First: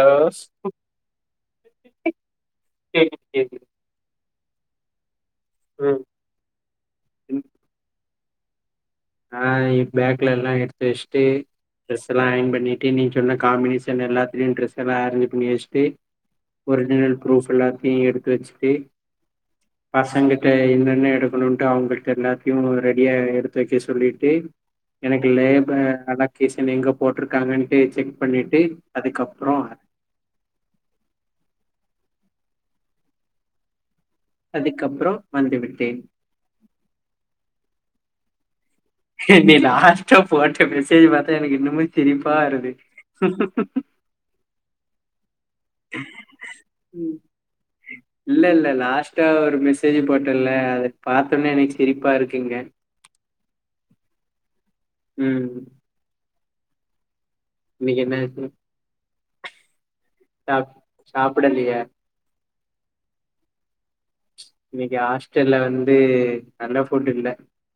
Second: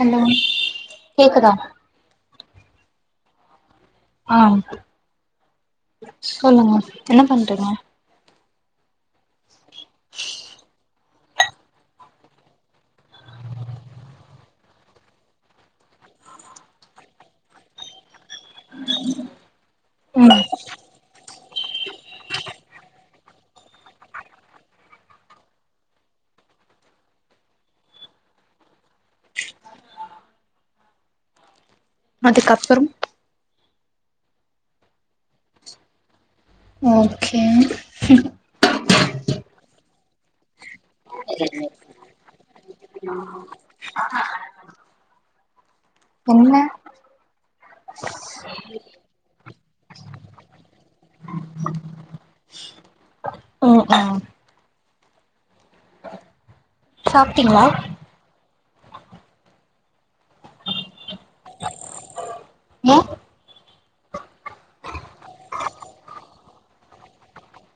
Hello கேக்குதா கேக்குது கேக்குது ஆ ம் சொல்லுங்க என்ன பண்றீங்க ஆ பேக்லல்லா எடுத்து வெச்சுட்டு ட்ரெஸ் எல்லா ஆயன் பண்ணிட்டு நீ சொன்ன காம்பினேஸன் எல்லாத்தலயு ட்ரெஸ்ல்லா அரேஞ்சு பண்ணி வச்சிட்டு ஒரிஜினல் பரூஃப் எல்லாத்தையு எடுத் வச்சுட்டு ம் பசங்கிட்ட என்னென்ன எடுக்கணும்ட்டு அவங்கள்ட எல்லா தியு ரெடியா எடுத்து வக்க சொல்லிட்டு எனக்கு லேபர் அலக்கேஷன் எங்க போட்ருக்காங்கன்ட்டு செக் பண்ணிட்டு அதுக்கப்பறோ அதுக்கப்பறம் அதுக்கப்பற வந்து விட்டேன் ஓகே என்னிலா போட்ட மெசேஜ்ஜ பாத்தா எனக்கு இன்னுமே சிரிப்ப வருது என்ன ம் இல்ல இல்ல லாஸ்ட்டா ஒரு மெசேஜ் போட்டல அத பாத்தோனே எனக்கு சிரிப்பா இருக்குங்க ஓ ம் சாப்ட்டீங்களா என்ன இப்டி சா சாப்பிடலையா ஏ இன்னைக்கு ஹாஸ்டல்ல வந்து நல்ல ஃபுட் இல்ல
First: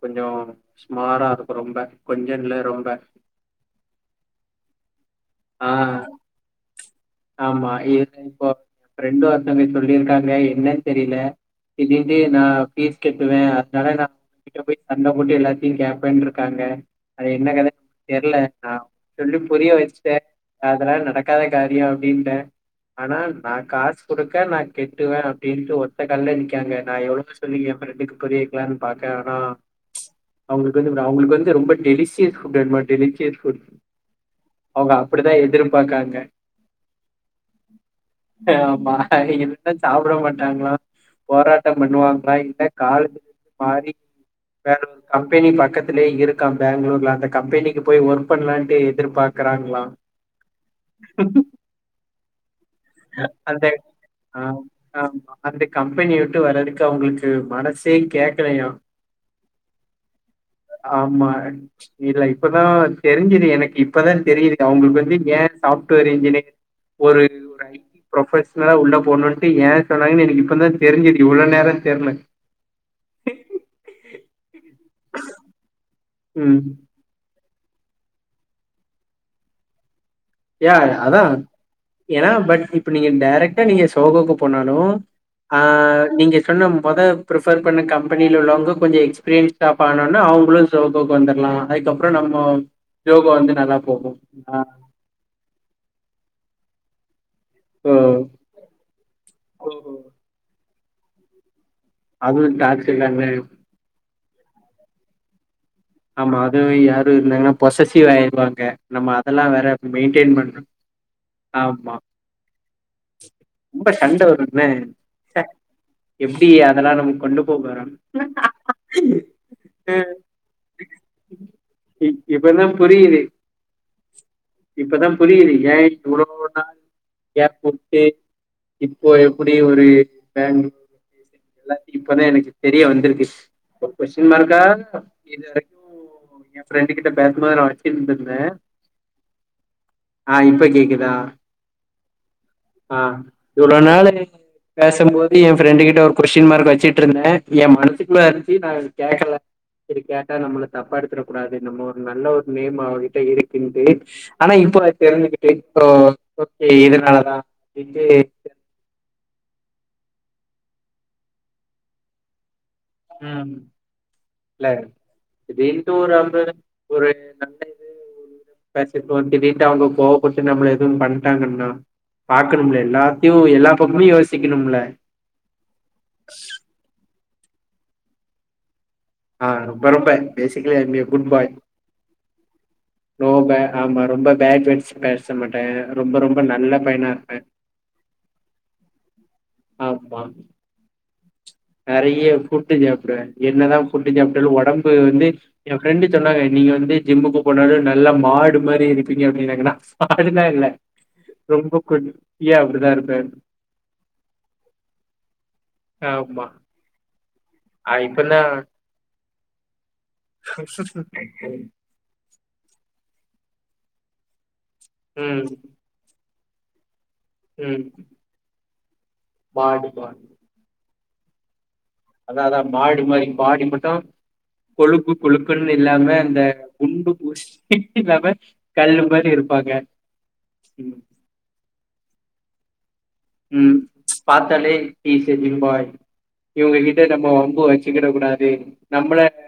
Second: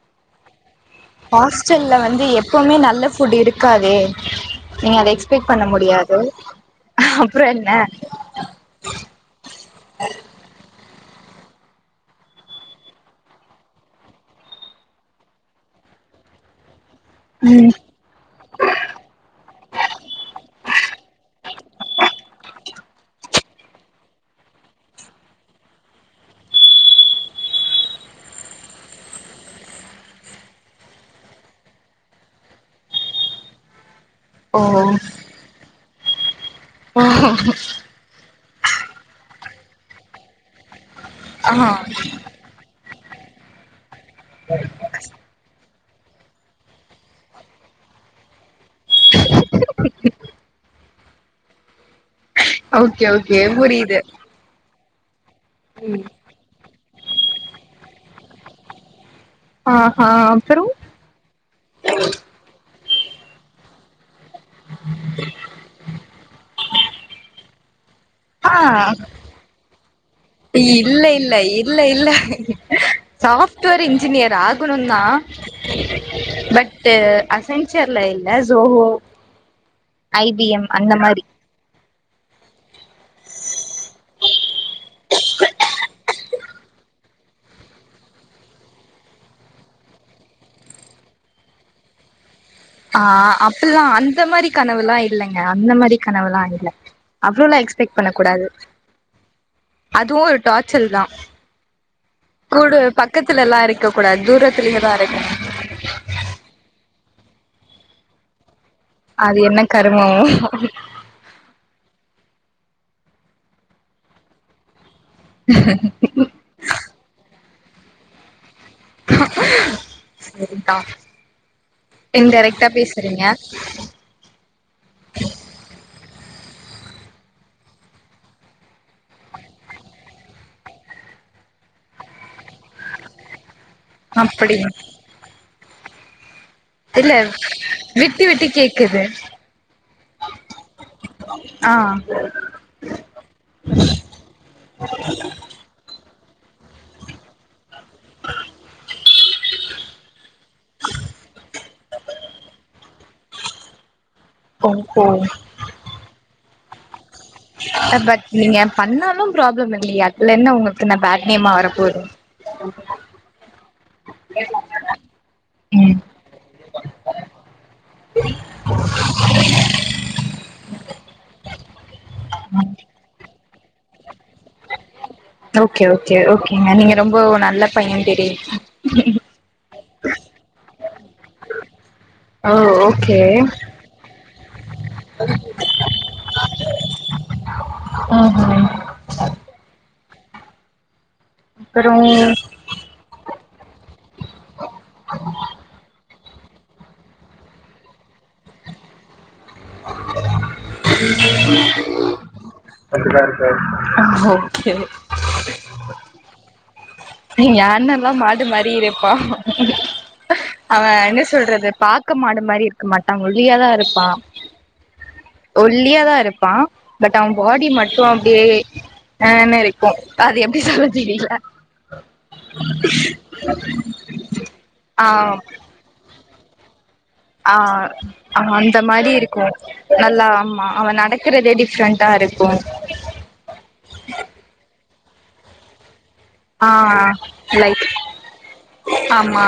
கொஞ்ஜோ ஹாஸ்டல்ல வந்து எப்பவுமே ரொம்ப நல்ல ஃபுட் இருக்காதே நீங்க அத எக்ஸ்பெக்ட் பண்ண ஆ முடியாது அப்புறோ என்ன ஆமா இப்போ ப்ரெண்டு ஒருத்தவங்க சொல்லியிருக்காங்க என்னன்னு தெரியல இதுந்து நா பீஸ் கட்டுவே அதனால நா வீட்ல போய் சண்ட போட்டு எல்லாத்தையு கேப்பேன்ருக்காங்க அது என்ன ம் கதைன்னு தெரில நா சொல்லி புரிய வச்சுட்டே அதெல்லா நடக்காத காரிய நிண்ட ஆனா நா காசு குடுக்க நா கெட்டுவே அப்டின்ட்டு ஒத்த கால்ல நிக்கிறங்க நா எவ்ள சொல்லுங்க ஏப்ரெண்டுக்கு புரியக்கலான்னு பாக்கே ஆனா அவங்களுக்கு வந்து அவங்களுக்கு வந்து ரொம்ப டெலிசீயஸ் ஃபுட்டு டெலிசியஸ் ஃபுட் ஓ அவங்க அப்படிதா எதிர்பாக்காங்க [inaudible] ஆமா இல்லன்னா சாப்பட மாட்டாங்களா போராட்டம் பண்ணுவாங்களா இல்ல கால் மாறி [inaudible] வேற கம்பெனி பக்கத்திலயே இருக்கா பெங்களூர்ல அந்த கம்பெனிக்கு போய் ஒர்க் பண்ணலான்ட்டு எதிர்பாக்கறாங்களா [inaudible] [inaudible] ஓகே ஓகே அந்த புரியுது ஆ ஆ அந்த கம்பெனி விட்டு வர்றதுக்கு அவங்களுக்கு மனசே கேக்கலயா ஆஹா அப்பறோ ஆமா இல்ல இப்பதா தெரிஞ்சுது எனக்கு இப்பதா தெரியுது அவங்களுக்கு வந்து ஏ சாஃப்ட்வேர் இன்ஜினியர் ஒரு ஆ ப்ரொபஷனலா உள்ள போகணுன்ட்டு ஏ சொன்னங்கன்னு எனக்கு இப்போ தா இல்ல தெரிஞ்சுச்சு இல்ல இவ்ள நேர இல்ல இல்ல தெரல சாஃப்ட்வேர் இன்ஜினியர் ஆகணுந்தா ம். பட்டு அசச்சர் ல இல்ல ஜோஹோ ஐ பி எம் யா அந்த மாரி அதான் என்னா பட் இப்ப நீங்க டைரக்டா நீங்க சோகோக்கு போனாலும் ஆ நீங்க சொன்ன மொத ப்ரிஃபர் பண்ண கம்பெனியில உள்ளவங்க கொஞ்ச எக்ஸ்பீரியன்ஸ் ஸ்டாஃப் ஆனால் தா அவுங்களு சோகோக்கு வந்துட்லா அதுக்கப்றோ நம்போ ஆ அப்பில்லா அந்த மாரி கனவுல்லா இல்லைங்க அந்த மாரி கனவுல்லா இல்ல அவ்ளோல்லா சோ எக்ஸ்பெக்ட் பண்ண கூடாது அதுவு ஒரு டார்ச்சல் தா அதுவும் கூடு டாக்ஸிக் தாங்க. பக்கத்துலல்லா இருக்க கூடா தூரத்துலேயே தா இருக் ஆமா அதுவு யாரு இருந்தாங்கன்னா பொசசிவ் ஆயிறுவாங்க நம்ம அது அதெல்லா என்ன வேற மெயின்டென் கருமமோ பண்ணு ஆமா ரொம்ப சண்ட வருமே [unintelligible] எப்டி அதெல்லா நம் கொண்டு போ போறோம் சேரி கா இப் இன்டைரக்ட்டா இப்பதான் பேசுறீங்க இப்பதா புரியுது ஏன் இவ்ளோ நாள் கேப் குடுத்து இப்போ எப்புடி ஒரு பெங்களூர் எல்லார் பத்தியு இப்பதா எனக்கு தெரிய வந்திருக்கு ஒரு கொஸ்டின் அப்படி மார்க்கா இது எயா ஃப்ரெண்டு கிட்ட இல்ல [unintelligible] விட்டு வெச்சினுருந்தே விட்டு கேக்குது ஆ இப்ப கேக்குதா ஆ ஆ இவ்ளோ நாளு பேசம்போது எயா ஃப்ரெண்டு கிட்ட ஒரு கொஸ்டின் மார்க் வெச்சிட்டிருந்தே என் மனசுக்குள்ள இருந்துச்சி நா அது கேக்கல செரி கேக் த நம்மள தப்பா எடுத்திடக் கூடாது நம்மோ ஒரு நல்ல ஒரு நேம் அவர்கிட்ட இருக்குன்ட்டு ஆனா ஓ இப்போ ஓ தெரிஞ்சிகிட்டேன் இப்போ ஓகே இதுனாலதா பட் நீங்க பண்ணாலும் ப்ராப்ளம் இல்லையே அதுனால உங்களுக்கு என்ன பேட் நேமா வரப்போது ம் இல்ல திடீர்ன்ட்டு ம் ஒரு அன்பு ஒரு நல்ல இது [unintelligible] அவனுங்களுக்கு கோவோ போட்டு நம்மள எதும் பண்டாங்கன்னா பாக்கணும்ல எல்லாத்தியு எல்லா பக்கமு யோசிக்கணும்ல ஓகே ஓகே ஓகேங்க நீங்க ரொம்போ நல்ல பையன் தெரியுது ஆ ரொம்ப ரொம்ப basically I am a good boy oh okay ரோம்ப ஆமா ரொம்ப பேட் வேர்ட்ஸ் பேச மாட்டே ரொம்ப ரொம்ப நல்ல பையனா இருப்பே அ ஹா ஆமா அப்புறோ நறைய ஃபுட்டு சாப்புடுவே என்னதா ஃபுட்டு சாப்பிடாலு ஒடம்பு வந்து எயா ஃப்ரெண்டு சொன்னாங்க நீங்க வந்து ஜிம்முக்கு போனாலு நல்லா மாடு மாரி இருப்பீங்க அப்டின்னாங்கன்னா அது லா இல்ல ரொம்ப குட்டியா அப்டிதா இருப்பே ஒகே ஆமா எயா ஆ அண்ணேல்லா இப்பதா மாடு மாரி இருப்பா அவே என்ன சொல்றது பாக் பாக்க மாடு மாரி இருக்க மாட்டா ஒல்லியாதா இருப்பா ம் ஒல்லியாதா இருப்பா பட் அவே பாடி ம் மட்டு அப்டியே ஆ இன்னு மாடு இருக்கு மாடு அது எப்டி சொல்ல தெரில அதா அதா மாடு மாரி பாடி மட்டு ஆ கொழுக்கு கொழுக்குன்னு இல்லாம இந்த குண்டு குஷ் ஆ இல்லாம ஆ அந்த கல்லு மாரி இருக்கு இருப்பாங்க நல்லா ஆமா அவே ம் நடக் நடக்குறதே டிஃப்ரெண்ட்டா இருக்கு ம் பாத்தாலே he is a gym body ஆ லைக் கூடாது நம்மள ஆமா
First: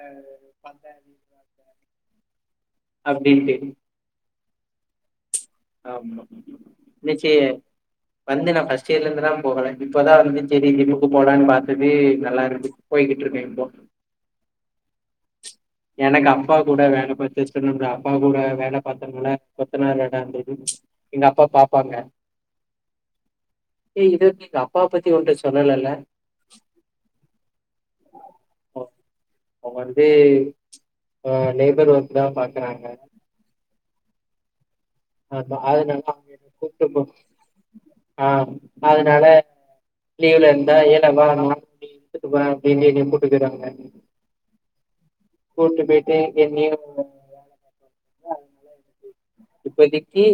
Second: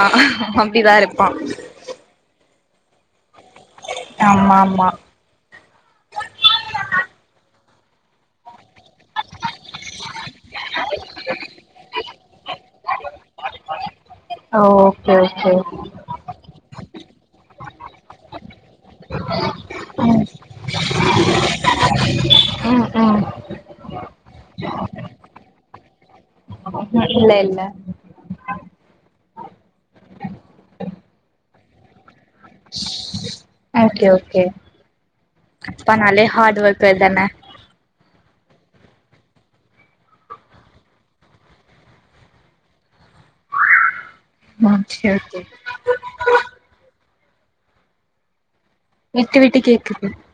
அப்டிதா இருப்பா அப்டின்டு ஆம்மாம்மா ஆம்மாம்மா நிச்சய வந்து நா ஃபர்ஸ்ட் இயர்ல இருந்துதா போகல இப்பதா வந்து சரி ஜிம்முக்கு போலான்னு பாத்தது நல்லா இருக்கு போயிகிட்டு இருக்கே இப்போ அ ஓகே ஓகே எனக்கு அப்பா கூட வேல பார்த்து அப்பா கூட வேல பார்த்தும்ல கொத்தனார் வேல அந்த ச் எங்க அப்பா பாப்பாங்க ம் அதா ஏ இதுவரைக்கு எங்க அப்பா பத்தி ஒன்ட சொல்லலல்ல ம் இல்ல இல்ல ஒ அவுங்க வந்து ஆ லேபர் ஒர்க்குதா பாக்குறாங்க ஓகே ஓகே ஆமா அதனால அப்பானாலே அவுங்க என்ன ஹார்ட் ஒர்க்கர் கூப்டப்ப தான ஆ அதனால லீவ்ல இருந்தா ஏன்டா வா அப்டீனுட்டு வா என்ன [unintelligible] ம் சேரி சேரி கூட்டுபோய்ட்டு என்னயோ விட்டு விட்டு கேக்குது இப்போதைக்கு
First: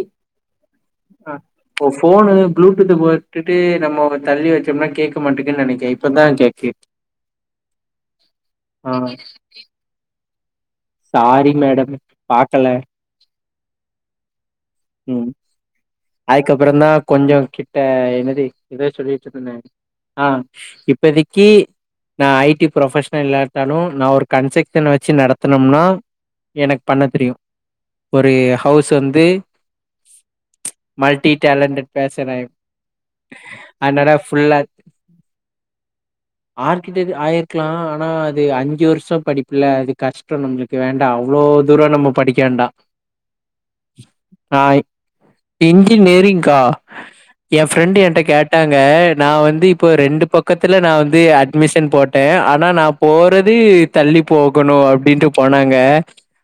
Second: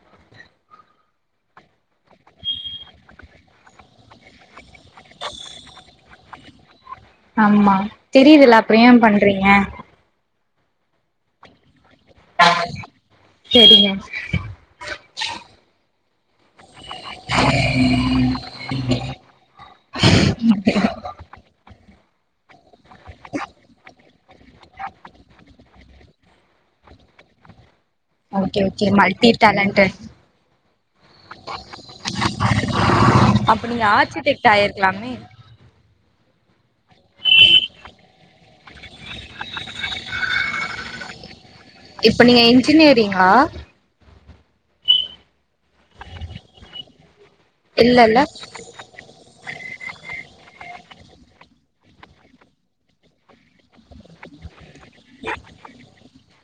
ஆ இப்ப ஃபோனு ப்ளூடூத்து போட்டுட்டு நம்மோ தள்ளி வெச்சோம்னா கேட்க மாட்டேங்னு நெனைக்கே இப்பதா கேக்கு ஆமா தெரியுதல அப்புறோ ஏ ஆ பண்றீங்க சாரி மேடம் பாக்கல செரிங்க ம் அதுக்கப்புறோ தா கொஞ்சோ கிட்ட என்னது எதோ சொல்லி இப்ப சொன்ன ஆ இப்பதிக்கு நா ஐ டி ப்ரொபஷனல் இல்லாட்டாலு நா ஒரு கன்ஸக்ஷன் வெச்சு நடத்தனும்னா எனக்கு பண்ண தெரியு ஒரு ஹவுஸ் வந்து லண்டன் மல்டி டேலன்டட் பேசன அப்ப நீங்க அதனால ஆர்ச்சிடெக்ட் ஃபுல்லா ஆயிருக்கலாமே ஆர்கிடெக்ட் ஆயிருக்கலா ஆனா அது அஞ்சு வர்ஷோ படிப்புல அது கஷ்டோ நம்முளுக் வேண்டா அவ்ளோ தூரோ நம்ம இப்ப படிக்க நீங்க வேண் இன்ஜினியரிங்கா ஆ இன்ஜி னேரிங்க்கா எ ஃப்ரெண்டு இல்லல்ல என்கிட்ட கேட்டாங் க நா வந்து இப்போ ரெண்டு பக்கத்துல நா வந்து அட்மிஷன் போட்டே ஆனா நாப் போறது தள்ளி போகணோ அப் அப்டீன்ட்டு போனாங்க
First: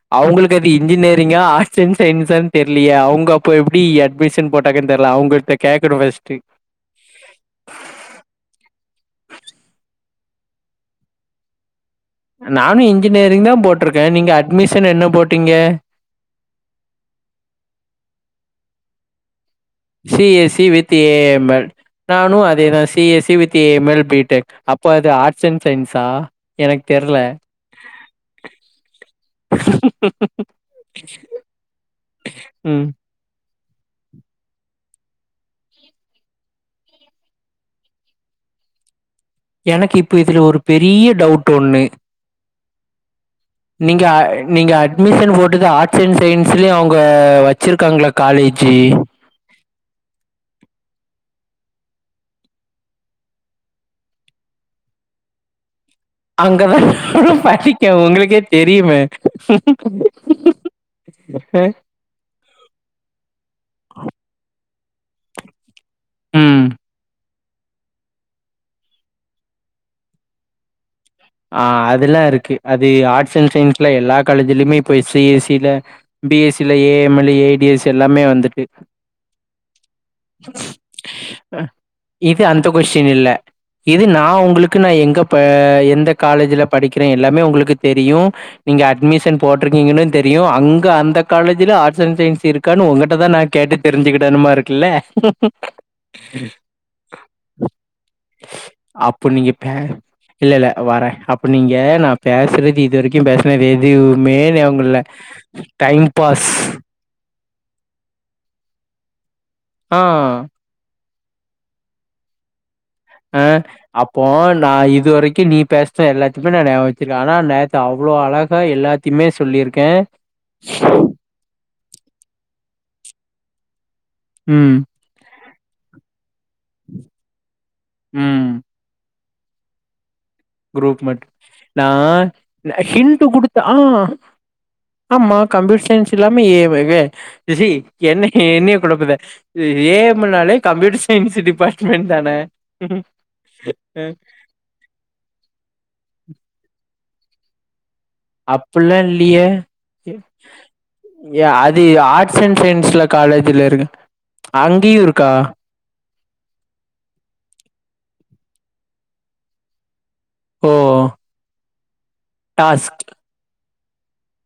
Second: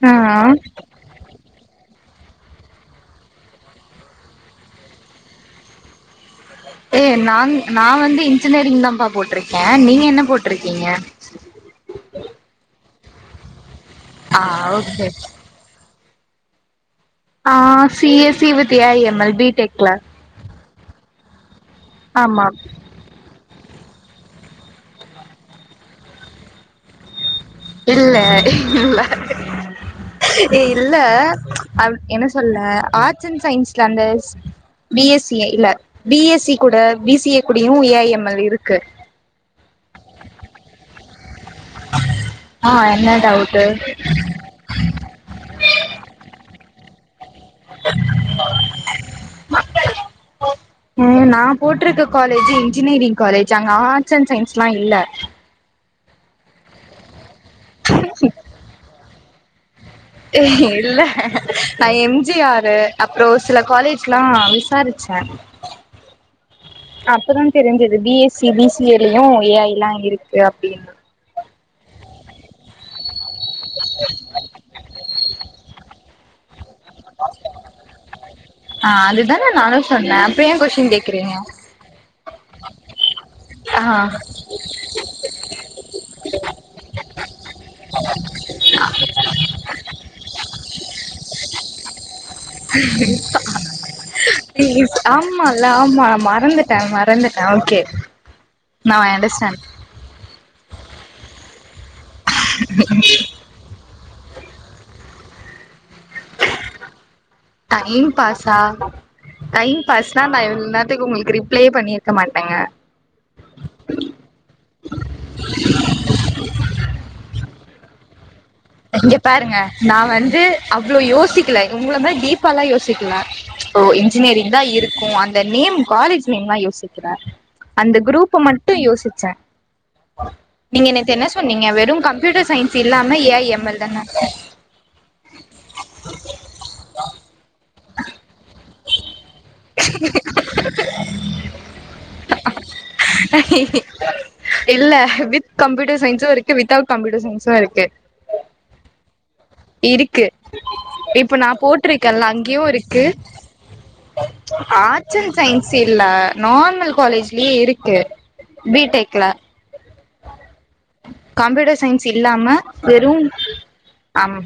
ஆ அவுங்குளுக்கு அது இன்ஜினியரிங்கா ஆட் சயின்ஸானு தெர்லையே அவுங்க அப்போ எப்டி அட்மிஷன் போட்டாங்கனு தெர்ல அவுங்கள்ட்ட கேக்கணோ ஃபர்ஸ்ட்டு ஏ நான் நா வந்து இன்ஜினேரிங் தாப்பா போட்ருக்கே நீங்க என்ன போட்ருக்கீங்க நானு இன்ஜினேரிங் தா போட்ருக்கே நீங்க ஆ அட்மிஷன் என்ன ஓகே போட்டீங்க ஆ C S E with A I M L B tech class C S E with A I M L நானோ ஆமா அதேதா C S C with C A M L B tech அப்போ அது arts and சயின்ஸா எனக்கு தெர்ல இல்ல இல்ல ஏ இல்ல அப் என்ன சொல்ல ம். ஆர்ட்ஸ் அண்ட் சயின்ஸ்ல அந்த பி எஸ் சி இல்ல பி எஸ் சி கூட பி சி ஏ கூடயு ஈ ஐ எம் எல் இருக்கு எனக்கு இப்போ இதுல ஒரு பெரிய டவுட்டு ஒன்னு ஆ என்ன டவுட்டு நீங்க நீங்க அட்மிஷன் போட்டது ஆர்ட்ஸ் அண்ட் சயின்ஸ்லயு அவுங்க வச் சிருக்காங்களா காலேஜு ஏ நா போட்ருக்க காலேஜு இன்ஜினியரிங் காலேஜ் அங்க ஆர்ட்ஸ் அண்ட் சயின்ஸ்லா இல்ல அங்கதா நு படிக்க ஏ இல்ல நா எம்ஜிஆரு அப்றோஸ் சில காலேஜ்லா விசாரிச்சே ம் அப்பதா தெரிஞ்சது பிஎஸ்சி பிசிஎலயும் ஏஐ லா இருக்கு அப்படின்னு ஆ அதெல்லா இருக்கு அது ஆர்ட்ஸ் அண்ட் சயின்ஸ்ல எல்லா காலேஜ்லயுமே இப்பொய் சிஎசில பிஎஸ்சில ஏ உம்மல் எடியஸ் எல்லாமே வந்துட்டு ஆ அதுதான நானு சொன்னே அப்றோ ஏ கொஸ்டின் கேக்குறீங்க இது அந்த கொஸ்டின் இல்ல ஆ இது நா உங்களுக்கு நா எங்கப்ப எந்தக் காலேஜ்ல படிக்கிறே எல்லாமே உங்களுக் க்கு தெரியு நீங்க அட்மிஷன் போட்ருக்கீங்கன்னு தெரியு அங்க அந்த காலேஜ்ல ஆர்ட்ஸ் அண்ட் சயின்ஸ் இருக் கானு உங்கிட்டதா நா கேட்டு தெரிஞ்சுக்கிடனுமா இருக்குல்ல டாமறந்துட்டே ஓகே நவ் ஐ அப்போ நீங்க அண்டர்ஸ்டாண்ட் பே இல்ல இல்ல வரே அப்பு நீங்க நா பேசுறது இது வரைக்கு பேசுனதேவ் திவ்மே ஞவுங்குல்ல டைம் பாஸ் டைம் பாஸா டைம் ஆ. பாஸ்னா நா இவ்ள் நர் த்துக்கு உங்களுக்கு ரிப்ளேயே பண்ணிருக்க மாட்டேங்க அ அப்போ நா இது வரைக்கு நீ பேஸ்ன எல்லாத்தையுமே நா நேம் வச்சிருக்கே ஆனா நேத்து அவ்ளோ ஆளாக் இங்க பாருங்க நா வந்து அவ்ளோ யோசிக் க்கிலை உங்கள மாரி டீப்பாலா யோசிக்கல ஓ இன்ஜினியரிங் தா ம். இருக்கு அந்த் த நேம் காலேஜ் நேம்மா யோசிக்ற அந்த க்ரூப்ப ம். மட் ட்டு யோசிச்ச நீங்க குரூப் என்னேத் என்ன மட்டும். சொன்னீங்க வெறு கம்ப்யூட்டர் சயின்ஸ் இல்லாம ஏஐ எம் எல் ஆலா தான அம்மா கம்ப்யூட்டர் சயின்ஸ் இல்லாம ஏவைவே திசி என்ன ஏ என்னையே கொழப்பத எ ஏ முனாலே கம்ப்யூட்டர் சயின்ஸ் டிபார்ட்மென்ட் தான ம்ம் இல்ல வித் கம்ப்யூட்டர் சயின்ஸு இருக்கு வித்தவுட் கம்ப்யூட்டர் சயின்ஸு இருக்கு அப்டிலாம் இல்லையே. இருக்கு இப்ப ஏ, நா அது ஆர்ட்ஸ் போட்ருக்கெல்லாங் அண்ட் உ இருக்கு சயின்ஸ்ல காலேஜ்ல இருக்கு. அங்கேயும் ஆட்ஸ் அண் இருக்கா? சயின் சில்ல நார்மல் காலேஜ்லியே இருக்கு பிடெக்ல ஓ! கம்யூட்டர் சயின்ஸ் இல்லாம டாஸ்க். வெறு அம்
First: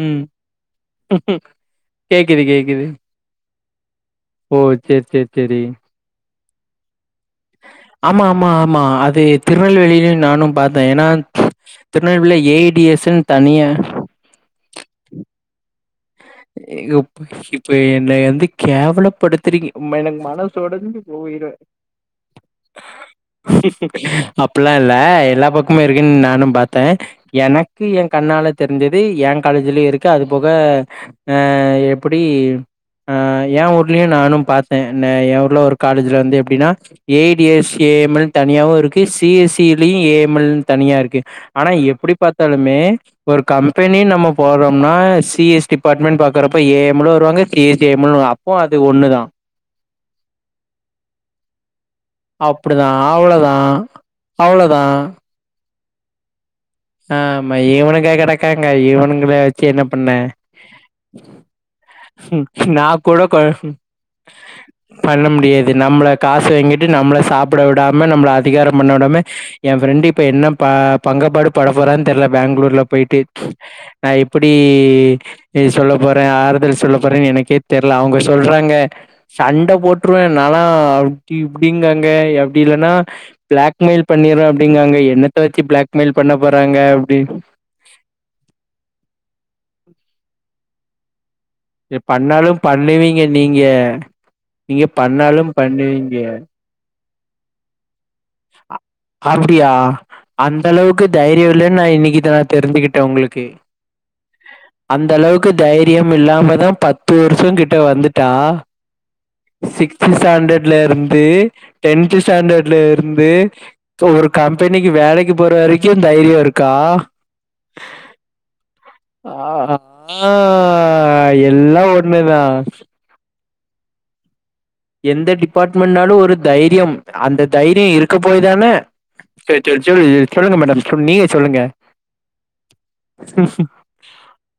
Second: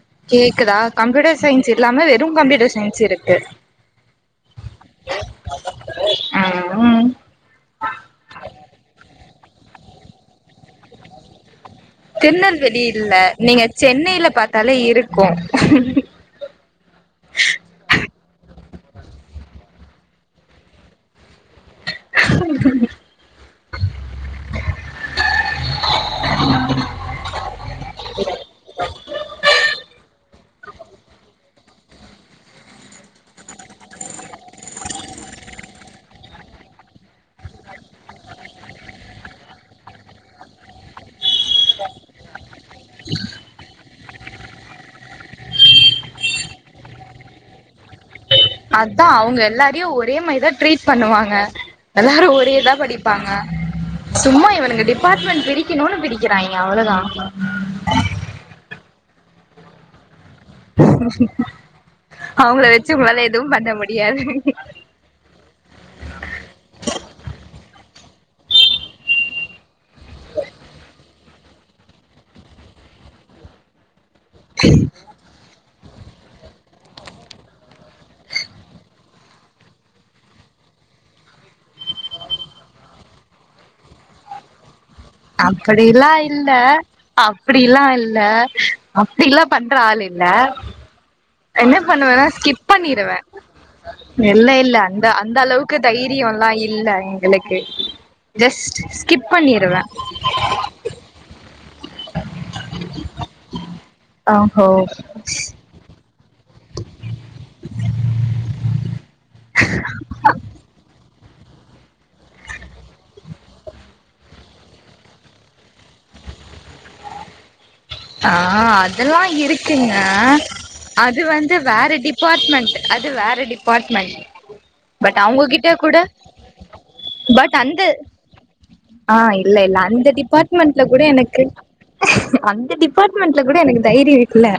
ம். கேக்குதா கம்ப்யூட்டர் சயின்ஸ் இல்லாம வெறு கேக்குது கம்ப்யூட்டர் கேக்குது. சயின்ஸ் இருக்கு ஓ செர் செர் செரி உம் ஆமா ஆமா ஆமா அது திருநெல்வேலியிலு நானு பாத்த எனான் திருநெல்வேலி இல்ல நீங்க சென்னைய்ல பாத்தாலே இருக்கு ஏ யொப்பு இப்ப என்னையந்து கேவலப்படுத்துறீங்க ம் அப்பல்லாம் இல்ல எல்லா பக்கமு இருக்குன் நானும் பாத்தே எனக்கு என் கண்ணால தெரிஞ்சது என் காலேஜ்லயு இருக்கு அது போக ஆ எப்புடி ஆ எ ஊர்லயு நானு பாத்தே ந எ ஊர்ல ஒரு காலேஜ்ல வந்து எப்டின்னா ஏடி எஸ் ஏ எம் எல் தனியாவு இருக்கு சி எஸ் சி லயும் ஏ எம் எல்ன் தனியா இருக்கு ஆனா எப்டி பாத்தாலுமே ஒரு கம்பெனி நம்ம போறோம்னா சி எஸ் டி பார்ட்மெண்ட் பாக்கரப்ப ஏ எம்ளு வருவாங்க கே ஜீ எம்மலு அப் அதா அவங்க எல்லாரையு ஒரே மய்தா ட்ரீட் பண்ணுவாங்க எல்லாரு ஒரேதா அப்டிதா படிப்பாங்க அவ்ளோதா சும்மா இவனுங்கு அவ்ளோதா டிபார்ட்மெண்ட் பிரி கினுன்னு பிரிக்கிறாய்ங்க அவ்ளதா [unintelligible] [unintelligible] இவனுங்கள வச்சு என்ன பண்ண அவுங்கள நா வச்சு கூட உங்களால கொ எதுவு பண்ண முடியாது பண்ண முடியாது நம்மள காசு வாங்கிட்டு நம்மள சாப்பட விடாம நம்மள அதிகாரம் பண்ண விடாம என் ஃப்ரெண்டு இப்ப என்ன ப பங்கபாடு பட போறான் தெர்ல பேங்களூர்ல போயிட்டு நா எப்புடி இது சொல்ல போற ஆறுதல் சொல்ல போறனு எனக்கே தெர்ல அவுங்க சொல்றாங்க சண்ட போட்டுருவ நாலா அப்டி இப்டிங்காங்க எப்டி இல்லனா பிளாக் மெயில் பண்ணிற அப்டிங்காங்க என்ன அப்படிலா இல்ல அ அப்டில்லா இல்ல அப்டில்லாம் பண்ற ஆள் இல்ல என்ன பண்ணுவனா பண்ணாலு ஸ்கிப் பண்ணிருவ பண்ணுவீங்க நீங்க இல்ல இல்ல நீங்க அந்த அந்த பண்ணாலும் அளவுக்கு பண்ணுவீங்க தைரியோல்லா இல்ல எங்களுக்கு ஸ்ட்டு ஸ்கிப் அப்டியா பண்ணிருவ அந்த அளவுக்கு தைரியோ இல்லனு நா இன்னிக்குதா இத நா தெரிஞ்சுகிட்ட உங்களுக்கு அஹோ ரியம் இல்லாமதா பத்து வருஷோ கிட்ட வந்துட்டா சிக்ஸ்த்து ஸ்டாண்டர்ட்ல இருந்து டென்த்து ஸ்டாண்டர்ட்ல இருந்து ஒரு கம்பெனிக்கு வேலைக்கு போற வரைக்கு தைரியோ இருக்கா ஆ அதெல்லா ஆ இருக்குங்க ஆ அது வந்து எல்லா வேற ஒண்ணுதா டிபாட்மெண்ட் இது வேற டிபாட்மெண்ட் எந்த டிபாட்மெண்ட்னாலு ஒரு தைரியம் அந்த தைரியோ இருக்க போய் தான ஆ சொ இல்ல சொ இல்ல சொல்லு அந்த சொல்லுங்க டிபாட்மெண்ட்ல கூட மேடம் நீங்க எனக்கு சொல்லுங்க அந்த டிபா டிபாட்மெண்ட்ல கூட எனக்கு தைரியோ இல்ல